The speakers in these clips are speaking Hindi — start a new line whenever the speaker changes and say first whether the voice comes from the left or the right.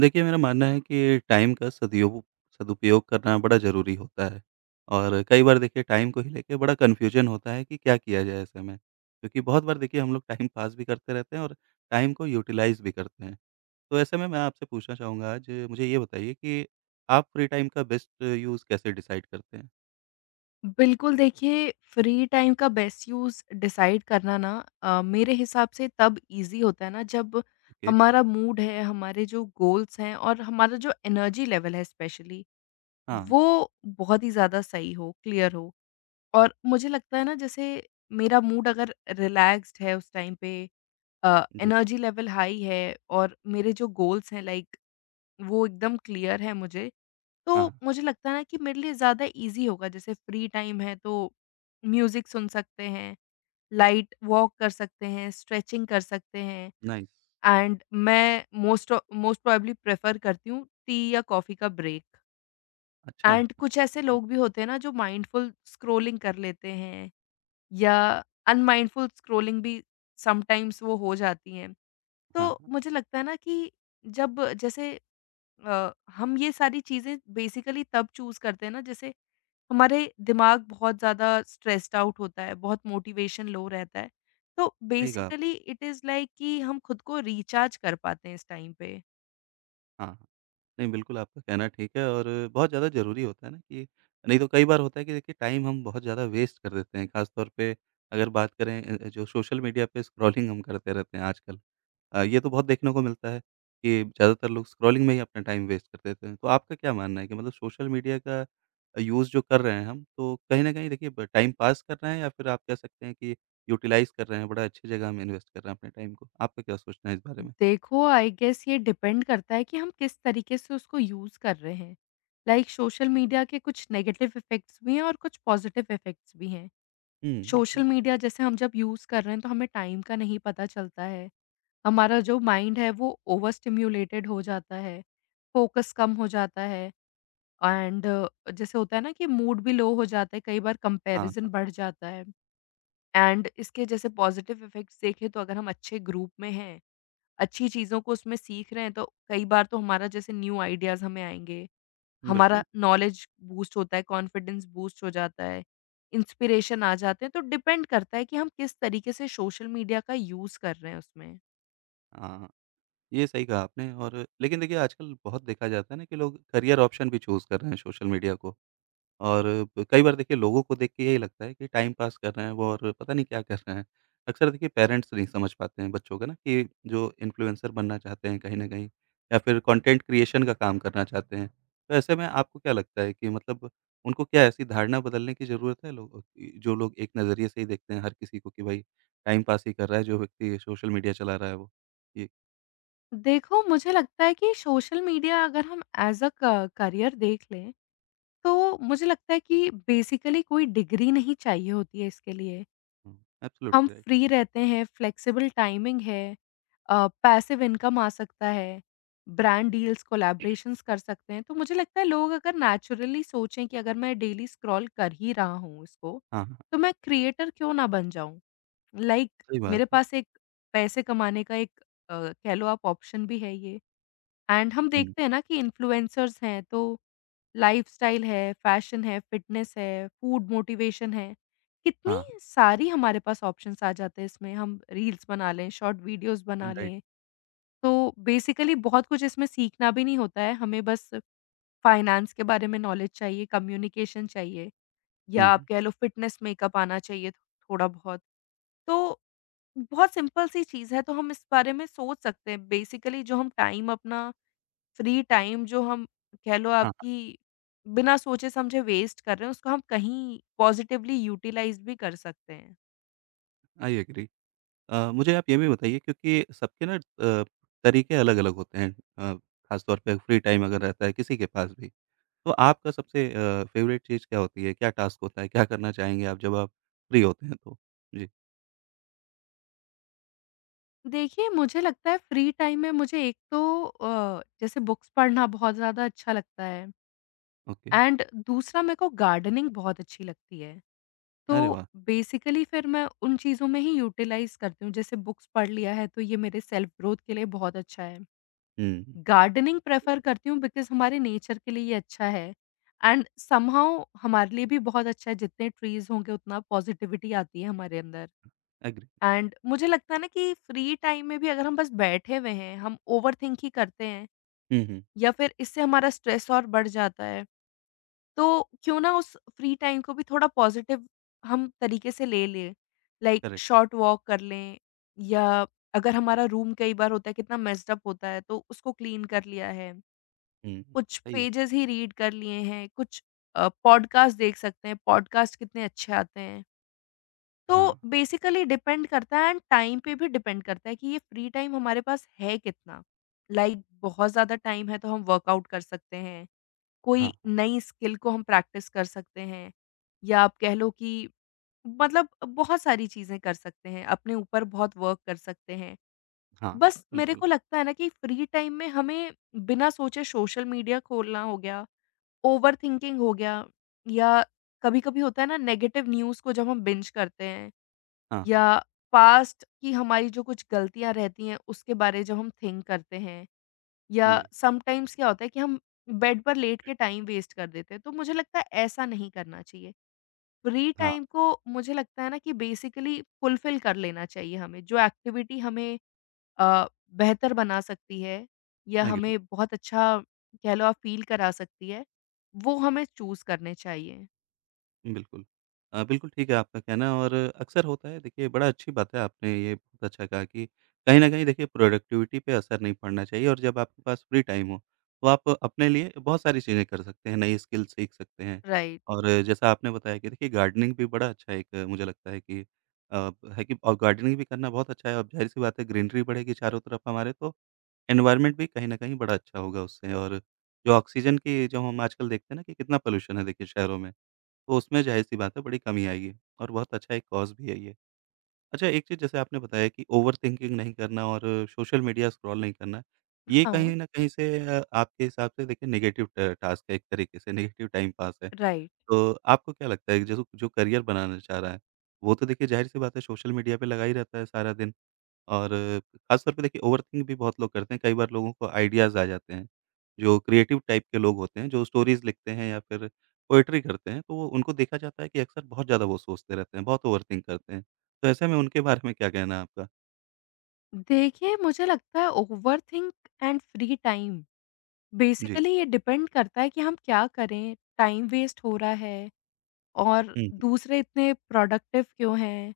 right: देखिए, मेरा मानना है कि टाइम का सदयोग सदुपयोग करना बड़ा ज़रूरी होता है और कई बार देखिए टाइम को ही लेके बड़ा कन्फ्यूजन होता है कि क्या किया जाए ऐसे में। क्योंकि बहुत बार देखिए हम लोग टाइम पास भी करते रहते हैं और टाइम को यूटिलाइज़ भी करते हैं। तो ऐसे में मैं आपसे पूछना चाहूँगा आज मुझे ये बताइए कि आप फ्री टाइम का बेस्ट यूज़ कैसे डिसाइड करते हैं?
left: बिल्कुल, देखिए फ्री टाइम का बेस्ट यूज़ डिसाइड करना ना, मेरे हिसाब से तब ईज़ी होता है ना जब
right: ओके,
left: हमारा मूड है, हमारे जो गोल्स हैं और हमारा जो एनर्जी लेवल है, स्पेशली
right: हाँ, हाँ।
left: वो बहुत ही ज़्यादा सही हो, क्लियर हो। और मुझे लगता है ना, जैसे मेरा मूड अगर रिलैक्स्ड है उस टाइम पे,
right: जी,
left: एनर्जी लेवल हाई है और मेरे जो गोल्स हैं लाइक, वो एकदम क्लियर है मुझे। तो
right: हाँ,
left: मुझे लगता है ना कि मेरे लिए ज़्यादा ईज़ी होगा, जैसे फ्री टाइम है तो म्यूज़िक सुन सकते हैं, लाइट वॉक कर सकते हैं, स्ट्रेचिंग कर सकते हैं।
right: नाइस।
left: एंड मैं मोस्ट प्रोबेबली प्रेफ़र करती हूँ टी या कॉफ़ी का ब्रेक।
right: अच्छा,
left: एंड कुछ ऐसे
right: अ,
left: लोग भी होते हैं ना जो माइंडफुल स्क्रॉलिंग कर लेते हैं, या अनमाइंडफुल स्क्रॉलिंग भी समटाइम्स वो हो जाती हैं।
right: हाँ,
left: तो
right: हाँ,
left: मुझे लगता है ना कि जब जैसे हम ये सारी चीज़ें बेसिकली तब चूज़ करते हैं ना, जैसे हमारे दिमाग बहुत ज़्यादा स्ट्रेस्ड आउट होता है, बहुत मोटिवेशन लो रहता है। तो
right: सही कहा आपने।
left: बेसिकली इट इज़ लाइक कि हम खुद को रिचार्ज कर पाते हैं इस टाइम पे।
right: हाँ, हाँ, नहीं बिल्कुल आपका कहना ठीक है और बहुत ज़्यादा ज़रूरी होता है ना कि नहीं तो कई बार होता है कि देखिए टाइम हम बहुत ज़्यादा वेस्ट कर देते हैं, ख़ास तौर पे अगर बात करें जो सोशल मीडिया पे स्क्रॉलिंग हम करते रहते हैं आजकल। ये तो बहुत देखने को मिलता है कि ज़्यादातर लोग स्क्रॉलिंग में ही अपना टाइम वेस्ट कर देते हैं। तो आपका क्या मानना है कि मतलब सोशल मीडिया का यूज़ जो कर रहे हैं हम, तो कहीं न कहीं देखिए ब टाइम पास कर रहे हैं या फिर आप कह सकते हैं कि यूटिलाइज़ कर रहे हैं, बड़ा अच्छी जगह हम इन्वेस्ट कर रहे हैं अपने टाइम को? आपका क्या सोचना है इस बारे में?
left: देखो, आई गेस ये डिपेंड करता है कि हम किस तरीके से उसको यूज़ कर रहे हैं। लाइक, सोशल मीडिया के कुछ नेगेटिव इफ़ेक्ट्स भी हैं और कुछ पॉज़िटिव इफ़ेक्ट्स भी हैं।
right: हुँ,
left: सोशल
right: बिल्कुल।
left: मीडिया जैसे हम जब यूज़ कर रहे हैं तो हमें टाइम का नहीं पता चलता है। हमारा जो माइंड है वो ओवर स्टिम्युलेटेड हो जाता है, फ़ोकस कम हो जाता है। एंड जैसे होता है ना कि मूड भी लो हो जाता है, कई बार
right: हाँ,
left: कंपैरिज़न
right: हाँ।
left: बढ़ जाता है। एंड इसके जैसे पॉज़िटिव इफ़ेक्ट्स देखें, तो अगर हम अच्छे ग्रुप में हैं, अच्छी चीज़ों को उसमें सीख रहे हैं, तो कई बार तो हमारा जैसे न्यू आइडियाज़ हमें आएँगे, हमारा
right: बिल्कुल।
left: नॉलेज बूस्ट होता है, कॉन्फिडेंस बूस्ट हो जाता है, इंस्पिरेशन आ जाते हैं। तो डिपेंड करता है कि हम किस तरीके से सोशल मीडिया का यूज़ कर रहे हैं उसमें।
right: हाँ, ये सही कहा आपने और लेकिन देखिए आजकल बहुत देखा जाता है ना कि लोग करियर ऑप्शन भी चूज़ कर रहे हैं सोशल मीडिया को और कई बार देखिए लोगों को देख के यही लगता है कि टाइम पास कर रहे हैं वो और पता नहीं क्या कर रहे हैं। अक्सर देखिए पेरेंट्स नहीं समझ पाते हैं बच्चों का ना कि जो इन्फ्लुएंसर बनना चाहते हैं कहीं न कहीं या फिर कंटेंट क्रिएशन का काम करना चाहते हैं। तो ऐसे में आपको क्या लगता है कि मतलब उनको क्या ऐसी धारणा बदलने की ज़रूरत है लोगों की जो लोग एक नज़रिए से ही देखते हैं हर किसी को कि भाई टाइम पास ही कर रहा है जो व्यक्ति सोशल मीडिया चला रहा है वो?
left: देखो, मुझे लगता है कि सोशल मीडिया अगर हम एज़ अ क करियर देख लें, तो मुझे लगता है कि बेसिकली कोई डिग्री नहीं चाहिए होती है इसके लिए।
right: हुँ,
left: हम
right: एब्सोल्युटली राइट।
left: फ्री रहते हैं, फ्लेक्सिबल टाइमिंग है, पैसिव इनकम आ सकता है, ब्रांड डील्स, कोलैबोरेशंस कर सकते हैं। तो मुझे लगता है लोग अगर नेचुरली सोचें कि अगर मैं डेली स्क्रॉल कर ही रहा हूँ इसको,
right: हाँ, हाँ,
left: तो मैं क्रिएटर क्यों ना बन जाऊँ? लाइक,
right: सही बात
left: मेरे
right: है।
left: पास एक पैसे कमाने का एक, कह लो आप, ऑप्शन भी है ये। एंड हम
right: हुँ,
left: देखते हैं ना कि इन्फ्लुएंसर्स हैं, तो लाइफस्टाइल है, फैशन है, फिटनेस है, फूड मोटिवेशन है, कितनी
right: हाँ,
left: सारी हमारे पास ऑप्शंस आ जाते हैं इसमें। हम रील्स बना लें, शॉर्ट वीडियोज़
right: हाँ,
left: बना
right: राइट।
left: लें, तो बेसिकली बहुत कुछ इसमें सीखना भी नहीं होता है, हमें बस फाइनेंस के बारे में नॉलेज चाहिए, कम्युनिकेशन चाहिए,
right: हुँ,
left: या आप
right: हुँ,
left: कह लो फिटनेस, मेकअप आना चाहिए थोड़ा बहुत। तो बहुत सिंपल सी चीज़ है, तो हम इस बारे में सोच सकते हैं, बेसिकली जो हम टाइम अपना, फ्री टाइम जो हम, कह लो
right: हाँ,
left: आपकी, बिना सोचे-समझे वेस्ट कर रहे हैं, उसको हम कहीं पॉज़िटिवली यूटिलाइज़ भी कर सकते हैं।
right: हाँ, आई एग्री। मुझे आप ये भी बताइए क्योंकि सबके ना अ, तरीके अलग-अलग होते हैं अ, ख़ासतौर पे फ्री टाइम अगर रहता है किसी के पास भी। तो आपका सबसे फ़ेवरेट चीज़ क्या होती है? क्या टास्क होता है? क्या करना चाहेंगे आप जब आप फ्री होते हैं तो? जी,
left: देखिए, मुझे लगता है फ्री टाइम में मुझे एक तो, जैसे बुक्स पढ़ना बहुत ज़्यादा अच्छा लगता है,
right: ओके।
left: एंड दूसरा मेरे को गार्डनिंग बहुत अच्छी लगती है। तो
right: अरे वाह!
left: बेसिकली फिर मैं उन चीज़ों में ही यूटिलाइज़ करती हूँ। जैसे बुक्स पढ़ लिया है, तो ये मेरे सेल्फ ग्रोथ के लिए बहुत अच्छा है।
right: हुँ,
left: गार्डनिंग प्रेफ़र करती हूँ बिकॉज़ हमारे नेचर के लिए ये अच्छा है। एंड समहाउ हमारे लिए भी बहुत अच्छा है, जितने ट्रीज़ होंगे उतना पॉज़िटिविटी आती है हमारे अंदर।
right: एग्री।
left: एंड मुझे लगता है ना कि फ्री टाइम में भी अगर हम बस बैठे हुए हैं, हम ओवरथिंक ही करते हैं,
right: हुँ, हुँ,
left: या फिर इससे हमारा स्ट्रेस और बढ़ जाता है। तो क्यों ना उस फ्री टाइम को भी थोड़ा पॉज़िटिव हम तरीके से ले लें, लाइक
right: करेक्ट।
left: शॉर्ट वॉक कर लें, या अगर हमारा रूम कई बार होता है कितना मेस्ड अप होता है तो उसको क्लीन कर लिया है।
right: हुँ, हुँ,
left: कुछ
right: सही है।
left: पेजेज़ ही रीड कर लिए हैं, कुछ, पॉडकास्ट देख सकते हैं, पॉडकास्ट कितने अच्छे आते हैं।
right: हाँ,
left: तो बेसिकली डिपेंड करता है, एंड टाइम पे भी डिपेंड करता है कि ये फ्री टाइम हमारे पास है कितना। लाइक, बहुत ज़्यादा टाइम है तो हम वर्कआउट कर सकते हैं,
right: हाँ,
left: कोई
right: हाँ,
left: नई स्किल को हम प्रैक्टिस कर सकते हैं, या आप कह लो कि मतलब बहुत सारी चीज़ें कर सकते हैं, अपने ऊपर बहुत वर्क कर सकते हैं।
right: हाँ, हाँ,
left: बस मेरे
right: बिल्कुल।
left: को लगता है ना कि फ्री टाइम में हमें बिना सोचे सोशल मीडिया खोलना हो गया, ओवरथिंकिंग हो गया, या कभी-कभी होता है ना, नेगेटिव न्यूज़ को जब हम बिंज करते हैं,
right: हाँ,
left: या
right: हाँ,
left: पास्ट की हमारी जो कुछ गलतियाँ रहती हैं उसके बारे जब हम थिंक करते हैं, या
right: जी,
left: समटाइम्स क्या होता है कि हम बेड पर लेट के टाइम वेस्ट कर देते हैं, तो मुझे लगता है ऐसा नहीं करना चाहिए। फ्री
right: हाँ,
left: टाइम को मुझे लगता है ना कि बेसिकली फुलफिल कर लेना चाहिए हमें, जो एक्टिविटी हमें अ, बेहतर बना सकती है, या
right: एग्री।
left: हमें बहुत अच्छा, कह लो आप, फ़ील करा सकती है, वो हमें चूज़ करने चाहिए।
right: बिल्कुल। बिल्कुल ठीक है आपका कहना और अक्सर होता है देखिए बड़ा अच्छी बात है आपने ये बहुत अच्छा कहा कि कहीं न कहीं देखिए प्रोडक्टिविटी पे असर नहीं पड़ना चाहिए और जब आपके पास फ्री टाइम हो, तो आप अपने लिए बहुत सारी चीज़ें कर सकते हैं, नई स्किल सीख सकते हैं।
left: राइट।
right: और जैसा आपने बताया कि देखिए गार्डनिंग भी बड़ा अच्छा एक मुझे लगता है कि अ, है कि और गार्डनिंग भी करना बहुत अच्छा है और ज़ाहिर-सी बात है ग्रीनरी बढ़ेगी चारों तरफ हमारे तो एनवायरनमेंट भी कहीं न कहीं बड़ा अच्छा होगा उससे और जो ऑक्सीजन की जो हम आजकल देखते हैं ना कि कितना पॉल्यूशन है देखिए शहरों में। तो उसमें ज़ाहिर-सी बात है बड़ी कमी आएगी और बहुत अच्छा एक कॉज़ भी है ये। अच्छा एक चीज़ जैसे आपने बताया कि ओवरथिंकिंग नहीं करना और सोशल मीडिया स्क्रॉल नहीं करना, ये
left: हाँ,
right: कहीं न कहीं से आपके हिसाब से देखिए नेगेटिव ट टास्क है एक तरीके से, नेगेटिव टाइम पास है।
left: राइट।
right: तो आपको क्या लगता है कि जैसे जो करियर बनाना चाह रहा है, वो तो देखिए ज़ाहिर-सी बात है सोशल मीडिया पे लगा ही रहता है सारा दिन। और ख़ास तौर पे देखिए ओवरथिंक भी बहुत लोग करते हैं, कई बार लोगों को आइडियाज़ आ जाते हैं। जो क्रिएटिव टाइप के लोग होते हैं, जो स्टोरीज़ लिखते हैं या फिर पोएट्री करते हैं, तो वो उनको देखा जाता है कि अक्सर बहुत ज़्यादा वो सोचते रहते हैं, बहुत ओवरथिंक करते हैं। तो ऐसे में उनके बारे में क्या कहना है आपका?
left: देखिए, मुझे लगता है ओवरथिंक एंड फ्री टाइम,
right: जी।
left: बेसिकली ये डिपेंड करता है कि हम क्या करें, टाइम वेस्ट हो रहा है और
right: हुँ, हुँ।
left: दूसरे इतने प्रोडक्टिव क्यों हैं?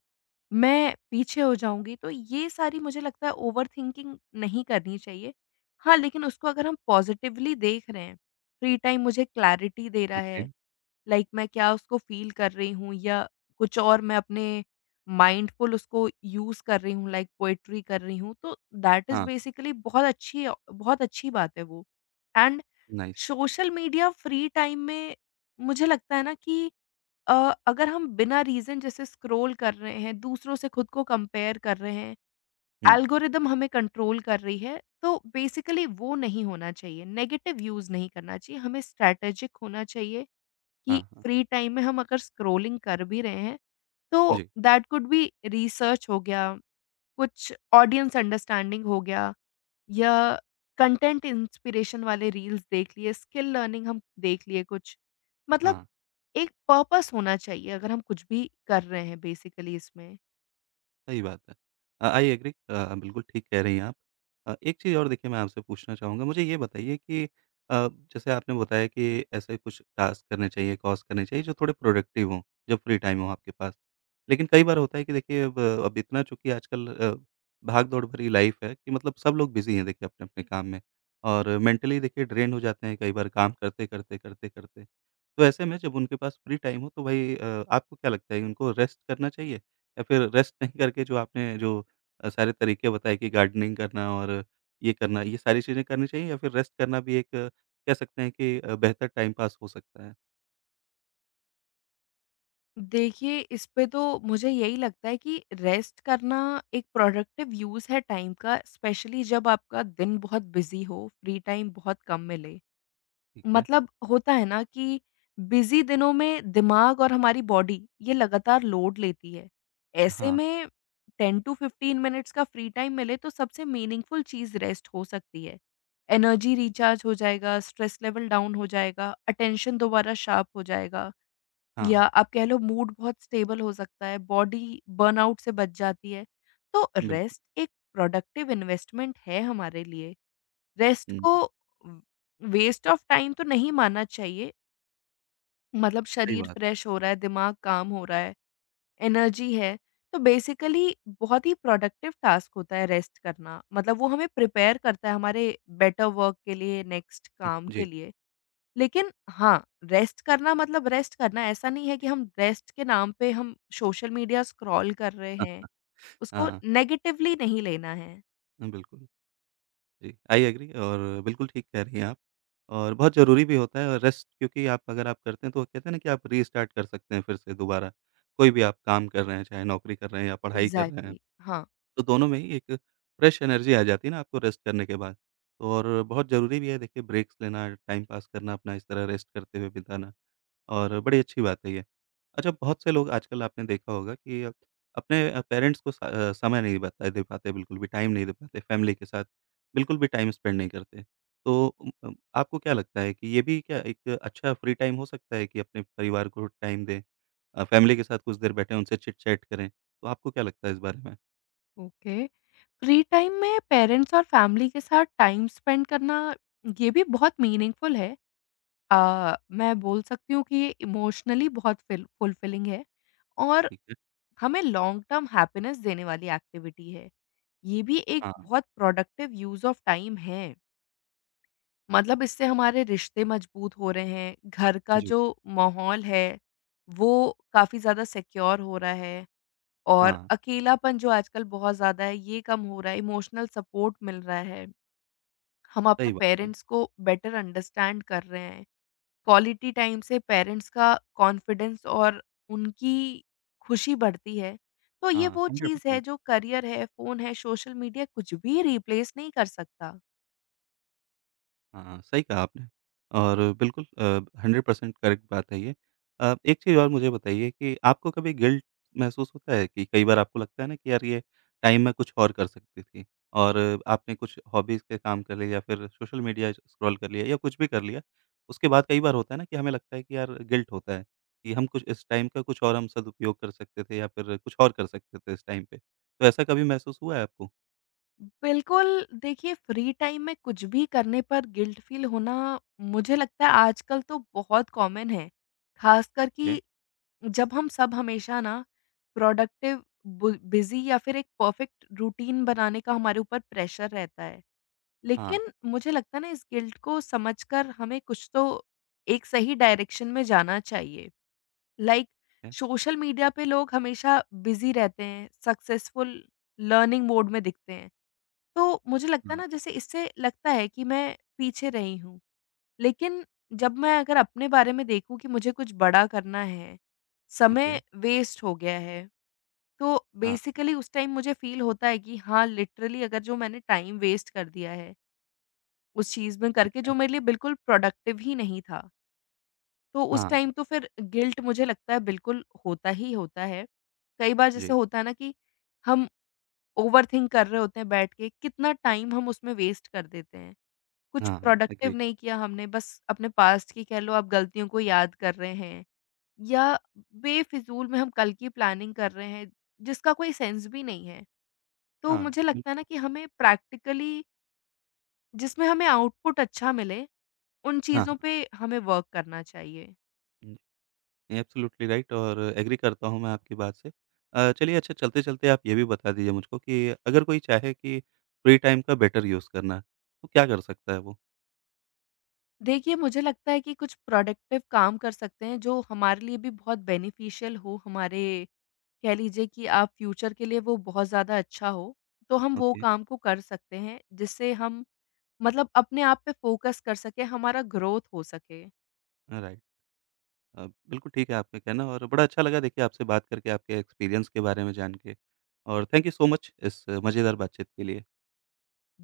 left: मैं पीछे हो जाऊँगी, तो ये सारी मुझे लगता है ओवरथिंकिंग नहीं करनी चाहिए। हाँ, लेकिन उसको अगर हम पॉज़िटिवली देख रहे हैं, फ्री टाइम मुझे क्लैरिटी दे रहा
right: ओके।
left: है, लाइक मैं क्या उसको फ़ील कर रही हूँ, या कुछ और मैं अपने माइंडफुल उसको यूज़ कर रही हूँ, लाइक पोएट्री कर रही हूँ, तो दैट इज़
right: हाँ,
left: बेसिकली बहुत अच्छी बात है वो। And
right: nice.
left: Social media free time में मुझे लगता है ना कि, अ, अगर हम बिना रीज़न जैसे स्क्रॉल कर रहे हैं, दूसरों से खुद को कंपेयर कर रहे हैं,
right: हुँ।
left: एल्गोरिदम हमें कंट्रोल कर रही है, तो बेसिकली वो नहीं होना चाहिए। नेगेटिव यूज़ नहीं करना चाहिए, हमें स्ट्रैटेजिक होना चाहिए कि
right: हाँ, हाँ।
left: फ्री टाइम में हम अगर स्क्रॉलिंग कर भी रहे हैं, तो
right: जी।
left: दैट कुड बी रिसर्च हो गया, कुछ ऑडियंस अंडरस्टैंडिंग हो गया, या कंटेंट इंस्पिरेशन वाले रील्स देख लिए, स्किल लर्निंग हम देख लिए कुछ। मतलब
right: हाँ।
left: एक पर्पस होना चाहिए, अगर हम कुछ भी कर रहे हैं बेसिकली इसमें।
right: सही बात है। आई एग्री बिल्कुल ठीक कह रही हैं आप। एक चीज़ और देखिए मैं आपसे पूछना चाहूँगा, मुझे ये बताइए कि अ, जैसे आपने बताया कि ऐसे कुछ टास्क करने चाहिए, कॉज़ करने चाहिए जो थोड़े प्रोडक्टिव हों, जब फ्री टाइम हो आपके पास। लेकिन कई बार होता है कि देखिए अब इतना चूँकि आजकल भाग-दौड़ भरी लाइफ़ है कि मतलब सब लोग बिज़ी हैं देखिए अपने-अपने काम में और मेंटली देखिए ड्रेन हो जाते हैं कई बार काम करते-करते, करते-करते। तो ऐसे में जब उनके पास फ्री टाइम हो तो भई आपको क्या लगता है उनको रेस्ट करना चाहिए? या फिर रेस्ट नहीं करके जो आपने जो सारे तरीके बताए कि गार्डनिंग करना और ये करना, ये सारी चीज़ें करनी चाहिए या फिर रेस्ट करना भी एक कह सकते हैं कि बेहतर टाइम पास हो सकता है?
left: देखिए, इस पे तो मुझे यही लगता है कि रेस्ट करना एक प्रोडक्टिव यूज़ है टाइम का, स्पेशली जब आपका दिन बहुत बिज़ी हो, फ्री टाइम बहुत कम मिले।
right: ठीक है।
left: मतलब होता है ना कि बिजी दिनों में दिमाग और हमारी बॉडी ये लगातार लोड लेती है। ऐसे
right: हाँ,
left: में 10 टू 15 मिनट्स का फ्री टाइम मिले तो सबसे मीनिंगफुल चीज़ रेस्ट हो सकती है। एनर्जी रिचार्ज हो जाएगा, स्ट्रेस लेवल डाउन हो जाएगा, अटेंशन दोबारा शार्प हो जाएगा,
right: हाँ,
left: या आप कह लो मूड बहुत स्टेबल हो सकता है, बॉडी बर्नआउट से बच जाती है। तो
right: बिल्कुल।
left: रेस्ट एक प्रोडक्टिव इन्वेस्टमेंट है हमारे लिए। रेस्ट
right: हुँ,
left: को वेस्ट ऑफ टाइम तो नहीं मानना चाहिए, मतलब
right: सही
left: शरीर
right: बात।
left: फ्रेश हो रहा है, दिमाग काम हो रहा है, एनर्जी है, तो बेसिकली बहुत ही प्रोडक्टिव टास्क होता है रेस्ट करना। मतलब वो हमें प्रिपेयर करता है हमारे बेटर वर्क के लिए, नेक्स्ट
right: हुँ,
left: काम के
right: जी।
left: लिए। लेकिन हाँ, रेस्ट करना मतलब रेस्ट करना, ऐसा नहीं है कि हम रेस्ट के नाम पे हम सोशल मीडिया स्क्रॉल कर रहे
right: हाँ,
left: हैं,
right: हाँ
left: उसको नेगेटिवली नहीं लेना है।
right: हाँ, बिल्कुल। जी, आई एग्री और बिल्कुल ठीक कह रही हैं आप और बहुत ज़रूरी भी होता है और रेस्ट क्योंकि आप अगर आप करते हैं तो कहते हैं ना कि आप रीस्टार्ट कर सकते हैं फिर से दोबारा। कोई भी आप काम कर रहे हैं, चाहे नौकरी कर रहे हैं या पढ़ाई कर रहे हैं।
left: एग्ज़ैक्टली, हाँ।
right: तो दोनों में ही एक फ्रेश एनर्जी आ जाती है ना आपको रेस्ट करने के बाद। तो और बहुत ज़रूरी भी है देखिए ब्रेक्स लेना, टाइम पास करना अपना इस तरह रेस्ट करते हुए बिताना और बड़ी अच्छी बात है ये। अच्छा बहुत से लोग आजकल आपने देखा होगा कि अपने पेरेंट्स को समय नहीं बता दे पाते बिल्कुल भी, टाइम नहीं दे पाते फैमिली के साथ, बिल्कुल भी टाइम स्पेंड नहीं करते। तो आपको क्या लगता है कि ये भी क्या एक अच्छा फ्री टाइम हो सकता है कि अपने परिवार को टाइम दें? फैमिली के साथ कुछ देर बैठें, उनसे चिट-चैट करें, तो आपको क्या लगता है इस बारे में?
left: ओके। फ्री टाइम में पेरेंट्स और फैमिली के साथ टाइम स्पेंड करना, ये भी बहुत मीनिंगफुल है। मैं बोल सकती हूँ कि ये इमोशनली बहुत फिल फुलफिलिंग है, और
right: ठीक।
left: हमें लॉन्ग टर्म हैप्पीनेस देने वाली एक्टिविटी है। ये भी एक
right: हाँ,
left: बहुत प्रोडक्टिव यूज़ ऑफ टाइम है। मतलब इससे हमारे रिश्ते मजबूत हो रहे हैं, घर का
right: जी,
left: जो माहौल है वो काफ़ी ज़्यादा सिक्योर हो रहा है, और
right: हाँ,
left: अकेलापन जो आजकल बहुत ज़्यादा है, ये कम हो रहा है, इमोशनल सपोर्ट मिल रहा है। हम अपने
right: सही बात है।
left: पेरेंट्स को बेटर अंडरस्टैंड कर रहे हैं। क्वालिटी टाइम से पेरेंट्स का कॉन्फिडेंस और उनकी खुशी बढ़ती है। तो ये
right: हाँ,
left: वो चीज़ है
right: 100%
left: जो करियर है, फ़ोन है, सोशल मीडिया, कुछ भी रिप्लेस नहीं कर सकता।
right: हाँ, सही कहा आपने और बिल्कुल 100% करेक्ट बात है ये। एक चीज़ और मुझे बताइए कि आपको कभी गिल्ट महसूस होता है कि कई बार आपको लगता है ना कि यार ये टाइम मैं कुछ और कर सकती थी और आपने कुछ हॉबीज़ के काम कर लिए या फिर सोशल मीडिया स्क्रॉल कर लिया या कुछ भी कर लिया, उसके बाद कई बार होता है ना कि हमें लगता है कि यार गिल्ट होता है कि हम कुछ इस टाइम का कुछ और हम सदुपयोग कर सकते थे या फिर कुछ और कर सकते थे इस टाइम पे। तो ऐसा कभी महसूस हुआ है आपको?
left: बिल्कुल, देखिए फ्री टाइम में कुछ भी करने पर गिल्ट फ़ील होना मुझे लगता है आजकल तो बहुत कॉमन है। ख़ासकर कि जब हम सब हमेशा ना प्रोडक्टिव, बु बिज़ी, या फिर एक परफेक्ट रूटीन बनाने का हमारे ऊपर प्रेशर रहता है।
right: हाँ,
left: लेकिन मुझे लगता है ना, इस गिल्ट को समझकर हमें कुछ तो एक सही डायरेक्शन में जाना चाहिए। लाइक,
right: ठीक है।
left: सोशल मीडिया पे लोग हमेशा बिज़ी रहते हैं, सक्सेसफुल, लर्निंग मोड में दिखते हैं। तो मुझे लगता है
right: हाँ,
left: ना, जैसे इससे लगता है कि मैं पीछे रही हूँ। लेकिन जब मैं अगर अपने बारे में देखूँ कि मुझे कुछ बड़ा करना है,
right: ओके,
left: समय वेस्ट हो गया है, तो
right: हाँ,
left: बेसिकली उस टाइम मुझे फ़ील होता है कि हाँ, लिटरली अगर जो मैंने टाइम वेस्ट कर दिया है, उस चीज़ में
right: ठीक
left: करके
right: है।
left: जो मेरे लिए बिल्कुल प्रोडक्टिव ही नहीं था, तो उस
right: हाँ,
left: टाइम तो फिर गिल्ट मुझे लगता है बिल्कुल होता ही होता है। कई बार जैसे
right: जी।
left: होता है ना कि हम ओवरथिंक कर रहे होते हैं बैठ के, कितना टाइम हम उसमें वेस्ट कर देते हैं। कुछ
right: हाँ, हाँ,
left: प्रोडक्टिव
right: एग्री।
left: नहीं किया हमने, बस अपने पास्ट की, कह लो आप, गलतियों को याद कर रहे हैं, या बेफिज़ूल में हम कल की प्लानिंग कर रहे हैं, जिसका कोई सेंस भी नहीं है। तो
right: हाँ,
left: मुझे लगता है ना
right: बिल्कुल।
left: कि हमें प्रैक्टिकली, जिसमें हमें आउटपुट अच्छा मिले, उन
right: हाँ, हाँ,
left: चीज़ों पे हमें वर्क करना चाहिए।
right: हुँ, एब्सोल्यूटली राइट और एग्री करता हूँ मैं आपकी बात से। चलिए अच्छा चलते-चलते आप ये भी बता दीजिए मुझको कि अगर कोई चाहे कि फ्री टाइम का बेटर यूज़ करना, तो क्या कर सकता है वो?
left: देखिए, मुझे लगता है कि कुछ प्रोडक्टिव काम कर सकते हैं जो हमारे लिए भी बहुत बेनिफिशियल हो, हमारे, कह लीजिए कि आप, फ्यूचर के लिए वो बहुत ज़्यादा अच्छा हो, तो हम वो
right: ओके,
left: काम को कर सकते हैं, जिससे हम मतलब अपने आप पे फ़ोकस कर सके, हमारा ग्रोथ हो सके।
right: राइट। बिल्कुल ठीक है आपका कहना और बड़ा अच्छा लगा देखिए आपसे बात करके, आपके एक्सपीरियंस के बारे में जान के और थैंक यू सो मच इस मज़ेदार बातचीत के लिए।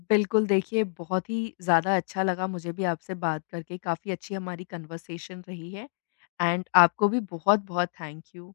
left: बिल्कुल, देखिए बहुत ही ज़्यादा अच्छा लगा मुझे भी आपसे बात करके, काफ़ी अच्छी हमारी कन्वर्सेशन रही है, एंड आपको भी बहुत-बहुत थैंक यू।